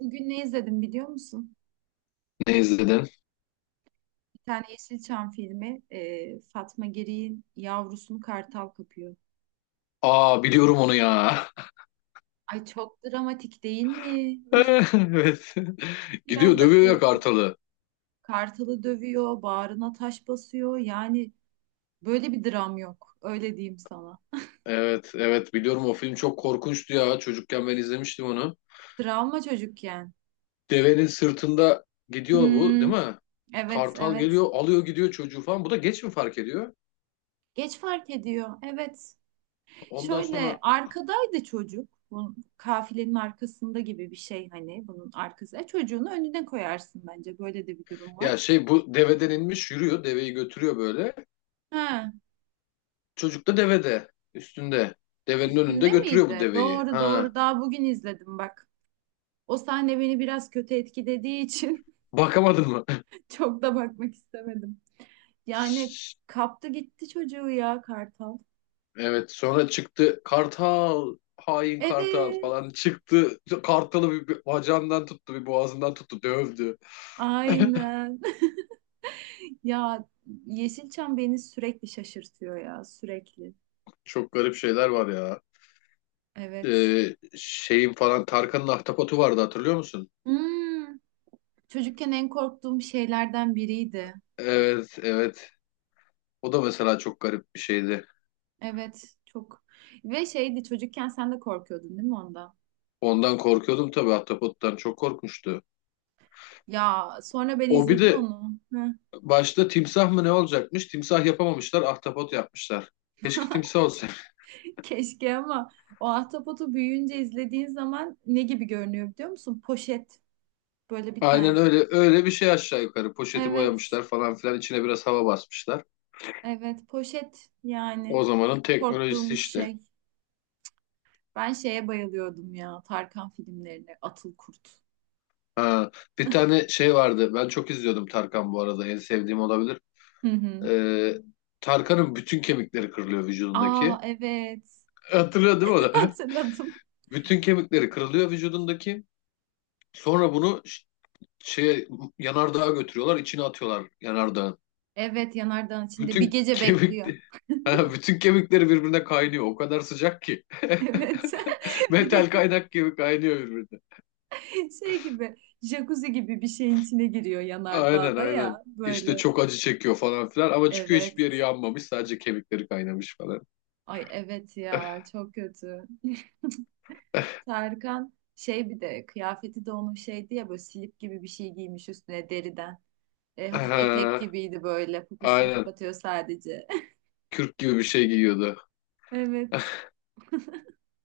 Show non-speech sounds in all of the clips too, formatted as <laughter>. Bugün ne izledim biliyor musun? Ne izledin? Bir tane Yeşilçam filmi Fatma Giri'nin yavrusunu kartal kapıyor. Aa biliyorum onu ya. <laughs> Ay çok dramatik değil mi? Evet. Gidiyor Biraz da dövüyor ya korkunç. kartalı. Kartalı dövüyor, bağrına taş basıyor. Yani böyle bir dram yok. Öyle diyeyim sana. Evet, evet, biliyorum o film çok korkunçtu ya. Çocukken ben izlemiştim onu. Travma çocukken. Devenin sırtında gidiyor bu değil Hmm, mi? evet Kartal evet. geliyor alıyor gidiyor çocuğu falan. Bu da geç mi fark ediyor? Geç fark ediyor. Evet. Ondan Şöyle sonra arkadaydı çocuk. Bu kafilenin arkasında gibi bir şey hani bunun arkası. Çocuğunu önüne koyarsın bence. Böyle de bir durum ya var. şey bu deveden inmiş yürüyor. Deveyi götürüyor böyle. Ha, Çocuk da devede üstünde. Devenin önünde üstünde götürüyor bu miydi? deveyi. Doğru Ha, doğru. Daha bugün izledim bak. O sahne beni biraz kötü etkilediği için bakamadın mı? <laughs> çok da bakmak istemedim. Yani <laughs> kaptı gitti çocuğu ya kartal. Evet, sonra çıktı Kartal hain Kartal Evet. falan çıktı. Kartalı bir bacağından tuttu bir boğazından tuttu dövdü. Aynen. <laughs> Ya Yeşilçam beni sürekli şaşırtıyor ya sürekli. Çok garip şeyler var ya. Evet. Şeyin falan Tarkan'ın ahtapotu vardı hatırlıyor musun? Hmm. Çocukken en korktuğum şeylerden biriydi. Evet, evet, o da mesela çok garip bir şeydi. Evet, çok. Ve şeydi çocukken sen de korkuyordun değil mi ondan? Ondan korkuyordum tabii ahtapottan çok korkmuştu. Ya sonra ben O bir izledim de onu. Başta timsah mı ne olacakmış? Timsah yapamamışlar ahtapot yapmışlar. Keşke timsah olsa. Keşke ama o ahtapotu büyüyünce izlediğin zaman ne gibi görünüyor biliyor musun? Poşet böyle bir Aynen tane. öyle öyle bir şey aşağı yukarı. Poşeti Evet, boyamışlar falan filan içine biraz hava basmışlar. evet poşet yani O zamanın teknolojisi korktuğumuz işte. şey. Ben şeye bayılıyordum ya Tarkan filmlerine Atıl Kurt. Ha, bir tane şey vardı. Ben çok izliyordum Tarkan bu arada. En sevdiğim olabilir. Hı hı. Ee, Tarkan'ın bütün kemikleri kırılıyor vücudundaki. Aa evet Hatırlıyor değil mi <laughs> onu? <laughs> hatırladım. Bütün kemikleri kırılıyor vücudundaki. Sonra bunu şeye yanardağa götürüyorlar. İçine atıyorlar yanardağın. Evet yanardağın içinde bir Bütün gece kemik bekliyor. <laughs> <laughs> Ha, bütün kemikleri birbirine kaynıyor. O kadar sıcak ki. <laughs> Evet. <laughs> Bir de Metal kaynak gibi kaynıyor birbirine. şey gibi jacuzzi gibi bir şeyin içine giriyor Aynen, yanardağda aynen. ya İşte böyle. çok acı çekiyor falan filan ama çıkıyor hiçbir yeri Evet. yanmamış sadece kemikleri kaynamış falan. Ay evet <laughs> ya çok kötü. <laughs> Tarkan şey bir de kıyafeti de onun şeydi ya böyle slip gibi bir şey giymiş üstüne deriden. Hafif etek Aha, gibiydi böyle poposunu aynen. kapatıyor sadece. <laughs> Kürk gibi bir şey giyiyordu. Evet.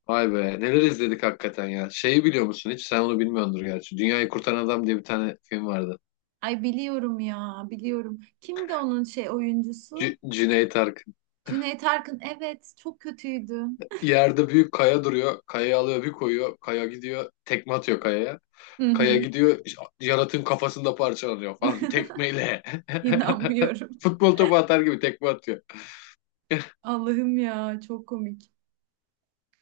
Vay be neler izledik hakikaten ya. Şeyi biliyor musun hiç? Sen onu bilmiyordur gerçi. Dünyayı Kurtaran Adam diye bir tane film vardı. Ay biliyorum ya biliyorum. Kimdi onun şey oyuncusu? Cüneyt Arkın. Cüneyt Arkın evet çok kötüydü. Yerde büyük kaya duruyor. Kayayı alıyor bir koyuyor. Kaya gidiyor. Tekme atıyor kayaya. Hı Kaya hı. gidiyor, Jonathan kafasını da parçalıyor falan tekmeyle. <laughs> İnanmıyorum. Futbol topu atar gibi tekme atıyor. Allah'ım ya çok komik.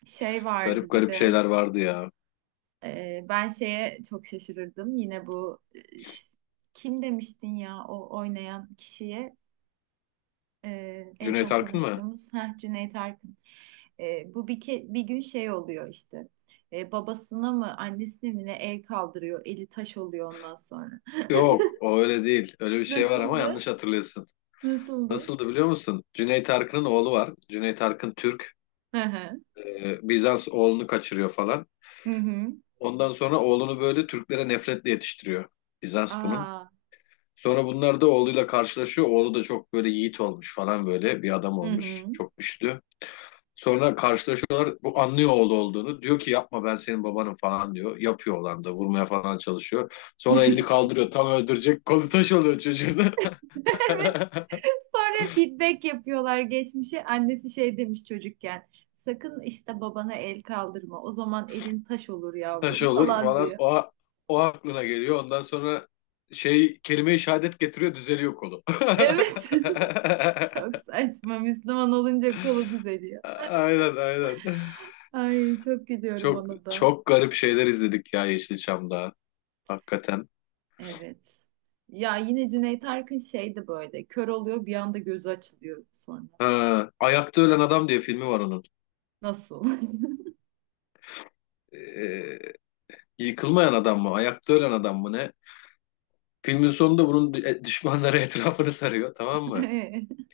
Şey Garip vardı bir garip de şeyler vardı ya. Ben şeye çok şaşırırdım. Yine bu e, ş- kim demiştin ya o oynayan kişiye en Cüneyt son Arkın mı? konuştuğumuz Cüneyt Arkın. Bu bir gün şey oluyor işte. Babasına mı annesine mi ne el kaldırıyor. Eli taş oluyor ondan sonra. Yok, o öyle değil. Öyle bir <laughs> şey var ama Nasıldı? yanlış hatırlıyorsun. Nasıldı? Nasıldı biliyor musun? Cüneyt Arkın'ın oğlu var. Cüneyt Arkın Türk. Hı hı. Bizans oğlunu kaçırıyor falan. Hı hı. Ondan sonra oğlunu böyle Türklere nefretle yetiştiriyor. Bizans bunun. Aa. Sonra bunlar da oğluyla karşılaşıyor. Oğlu da çok böyle yiğit olmuş falan böyle bir adam Hı hı. olmuş. Çok güçlü. Sonra karşılaşıyorlar. Bu anlıyor oğlu olduğunu. Diyor ki yapma ben senin babanım falan diyor. Yapıyor olan da vurmaya falan çalışıyor. Sonra elini <laughs> kaldırıyor tam öldürecek. Kolu taş oluyor çocuğun. Evet <laughs> <laughs> Sonra feedback yapıyorlar geçmişe. Annesi şey demiş çocukken. Sakın işte babana el kaldırma. O zaman elin taş olur Taş yavrum olur falan falan. diyor. O aklına geliyor. Ondan sonra şey kelime-i şehadet getiriyor düzeliyor kolu. <laughs> Evet. <laughs> Çok saçma. Müslüman olunca kolu düzeliyor. Aynen, aynen. Ay çok gülüyorum Çok ona da. çok garip şeyler izledik ya Yeşilçam'da. Hakikaten. Evet. Ya yine Cüneyt Arkın şeydi böyle. Kör oluyor bir anda gözü açılıyor sonra. Ha, Ayakta Ölen Adam diye filmi var onun. Nasıl? Ee, Yıkılmayan adam mı? Ayakta ölen adam mı ne? Filmin sonunda bunun düşmanları <laughs> etrafını sarıyor, tamam mı? <laughs>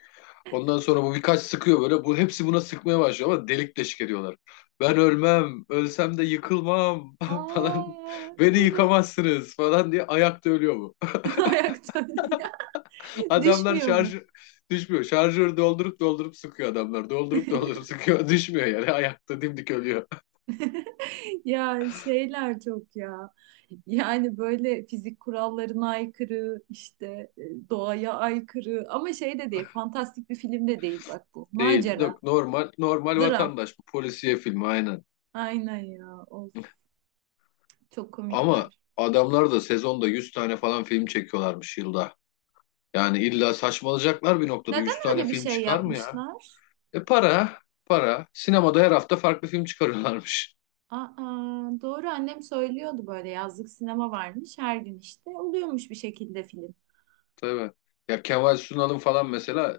Ondan sonra bu birkaç sıkıyor böyle. Bu hepsi buna sıkmaya başlıyor ama delik deşik ediyorlar. Ben ölmem, ölsem de yıkılmam <laughs> falan. Aa, Beni evet. yıkamazsınız falan diye ayakta ölüyor bu. <laughs> Ayakta. <laughs> <laughs> Adamlar Düşmüyor mu? düşmüyor. Şarjörü doldurup doldurup sıkıyor adamlar. Doldurup doldurup sıkıyor. <laughs> Düşmüyor yani ayakta dimdik ölüyor. Ya şeyler çok ya. Yani böyle fizik kurallarına aykırı, işte doğaya aykırı ama şey de değil, fantastik bir film de değil bak bu. <laughs> Değil. Macera, Yok, normal normal dram. vatandaş bu polisiye filmi aynen. Aynen ya. Of, çok Ama komikler. adamlar da sezonda 100 tane falan film çekiyorlarmış yılda. Yani illa saçmalayacaklar bir noktada. Neden 100 tane öyle bir film şey çıkar mı ya? yapmışlar? E, para, para. Sinemada her hafta farklı film çıkarıyorlarmış. Aa, doğru annem söylüyordu böyle yazlık sinema varmış her gün işte oluyormuş bir şekilde film. <laughs> Tabii. Ya Kemal Sunal'ın falan mesela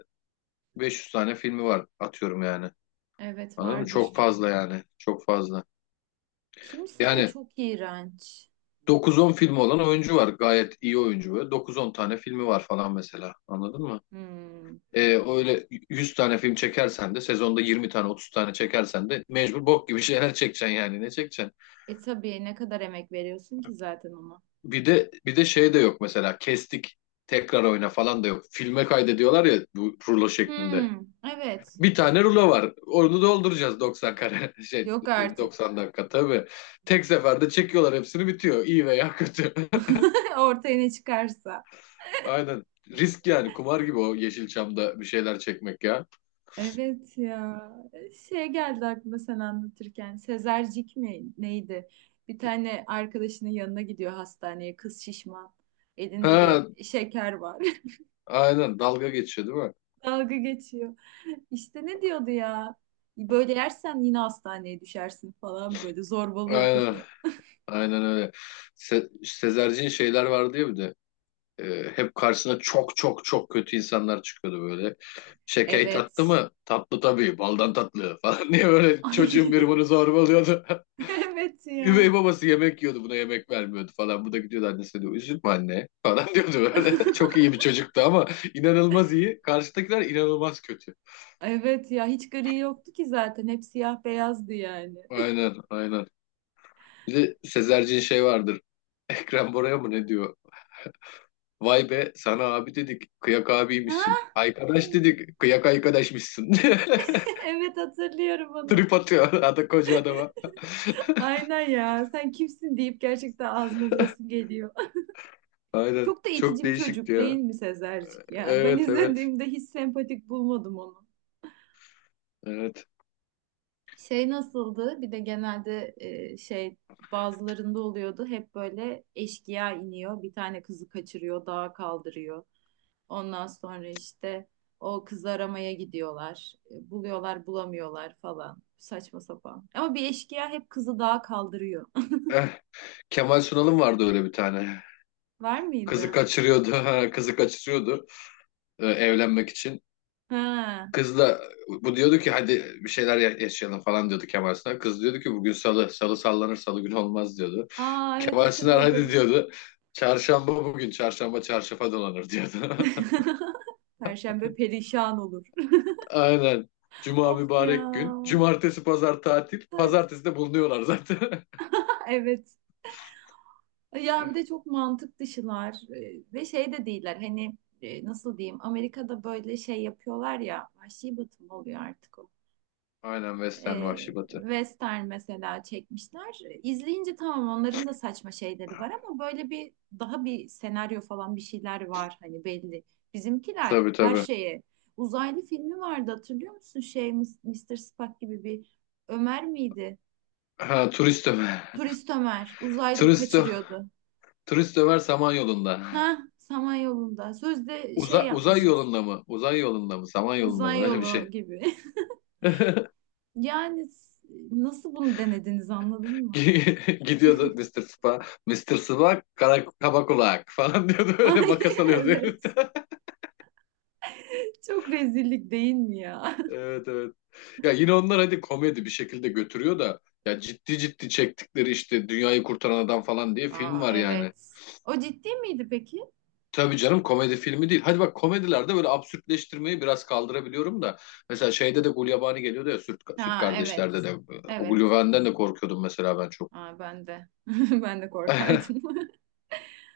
500 tane filmi var atıyorum yani. Evet Anladın mı? Çok vardır. fazla yani. Çok fazla. Kimisi de Yani çok iğrenç. dokuz on filmi olan oyuncu var. Gayet iyi oyuncu böyle. Dokuz on tane filmi var falan mesela. Anladın mı? Hmm. Ee, öyle 100 tane film çekersen de sezonda 20 tane 30 tane çekersen de mecbur bok gibi <laughs> şeyler çekeceksin yani ne çekeceksin? Tabii ne kadar emek veriyorsun ki zaten ona. Bir de şey de yok mesela kestik tekrar oyna falan da yok. Filme kaydediyorlar ya bu rulo şeklinde. Hmm, evet. Bir tane rulo var. Onu dolduracağız 90 kare <laughs> şey Yok artık. 90 dakika tabii. Tek seferde çekiyorlar hepsini bitiyor. İyi veya kötü. <laughs> Ortaya ne çıkarsa. <laughs> Aynen. Risk yani kumar gibi o Yeşilçam'da bir şeyler çekmek ya. Evet ya. Şey geldi aklıma sen anlatırken. Sezercik mi neydi? Bir tane arkadaşının yanına gidiyor hastaneye. Kız şişman. Elinde de Ha, şeker var. aynen dalga geçiyor değil mi? <laughs> Dalga geçiyor. İşte ne diyordu ya? Böyle yersen yine hastaneye düşersin falan böyle zorbalıyor Aynen. kızı. Aynen öyle. Sezerci'nin şeyler vardı ya bir de. Hep karşısına çok çok çok kötü insanlar çıkıyordu böyle. Şeker tatlı Evet. mı? Tatlı tabii. Baldan tatlı falan <laughs> diye <laughs> böyle çocuğun Ay, biri <laughs> bunu zorbalıyordu. <laughs> evet ya. Üvey babası yemek yiyordu buna yemek vermiyordu falan. Bu da gidiyordu annesine diyor üzülme anne falan <laughs> diyordu böyle. Çok iyi bir çocuktu ama inanılmaz iyi. Karşıdakiler inanılmaz kötü. Evet ya hiç gri yoktu ki zaten. Hep siyah beyazdı yani. <laughs> Aynen, aynen. Bir de Sezerci'nin şey vardır. <laughs> Ekrem Bora'ya mı ne diyor? Vay be sana abi dedik kıyak Ha abiymişsin. Arkadaş evet, dedik kıyak arkadaşmışsın. <laughs> <laughs> evet hatırlıyorum onu. Trip atıyor adam koca adama. Aynen ya. Sen kimsin deyip gerçekten ağzına burası geliyor. <laughs> <laughs> Aynen. Çok da Çok itici bir değişikti çocuk değil ya. mi Sezercik ya? Ben Evet, evet. izlediğimde hiç sempatik bulmadım onu. Evet. Şey nasıldı? Bir de genelde şey bazılarında oluyordu. Hep böyle eşkıya iniyor. Bir tane kızı kaçırıyor, dağa kaldırıyor. Ondan sonra işte o kızı aramaya gidiyorlar. Buluyorlar, bulamıyorlar falan. Saçma sapan. Ama bir eşkıya hep kızı dağa kaldırıyor. Eh, Kemal Sunal'ın vardı öyle bir tane. <laughs> Var Kızı mıydı? kaçırıyordu. <laughs> Ha, kızı kaçırıyordu evlenmek için. Ha. Kızla bu diyordu ki hadi bir şeyler yaşayalım falan diyordu Kemal Sunal. Kız diyordu ki bugün salı. Salı sallanır salı günü olmaz diyordu. Aa evet Kemal Sunal hadi hatırladım. diyordu. Çarşamba bugün, çarşamba çarşafa dolanır diyordu. <laughs> Perşembe perişan olur. <laughs> Aynen. Cuma Of ya. mübarek gün. Cumartesi pazar tatil. Hadi. <laughs> Pazartesi de bulunuyorlar zaten. <laughs> Evet. Ya bir de çok mantık dışılar ve şey de değiller. Hani nasıl diyeyim? Amerika'da böyle şey yapıyorlar ya. Vahşi batı mı oluyor artık o? Aynen Western e, Vahşi Batı. western mesela çekmişler. İzleyince tamam onların da saçma şeyleri var ama böyle bir daha bir senaryo falan bir şeyler var hani belli. Bizimkiler Tabii, her tabii. şeye. Uzaylı filmi vardı hatırlıyor musun? Şey Mister Spock gibi bir Ömer miydi? Ha, Turist Ömer. Turist Ömer uzaylı Turist, Ö- kaçırıyordu. turist Ömer Samanyolu'nda. Ha, Samanyolu'nda. Sözde şey Uzay yapmışız. yolunda mı? Uzay yolunda mı? Samanyolu'nda Uzay mı? Öyle bir yolu şey. gibi. <laughs> <laughs> Yani nasıl bunu denediniz anladın mı? Gidiyordu Mister Spa. Mister Spa kara kaba kulak falan diyordu. <laughs> <laughs> Öyle Ay makas alıyordu evet. heriften. <laughs> Çok rezillik değil mi ya? Evet, evet. Ya yine onlar hadi komedi bir şekilde götürüyor da ya ciddi ciddi çektikleri işte Dünyayı Kurtaran Adam falan diye <laughs> film Aa var yani. evet. O ciddi miydi peki? Tabii canım komedi filmi değil. Hadi bak komedilerde böyle absürtleştirmeyi biraz kaldırabiliyorum da. Mesela şeyde de Gulyabani geliyordu ya Süt Ha evet. Kardeşler'de de. O Evet. Gulyabani'den de korkuyordum mesela ben çok. Aa ben de. <laughs> Ben de korkardım. <laughs> <laughs>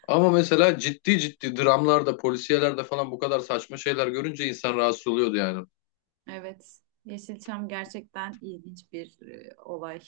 Ama mesela ciddi ciddi dramlarda, polisiyelerde falan bu kadar saçma şeyler görünce insan rahatsız oluyordu yani. Evet. Yeşilçam gerçekten ilginç bir olay.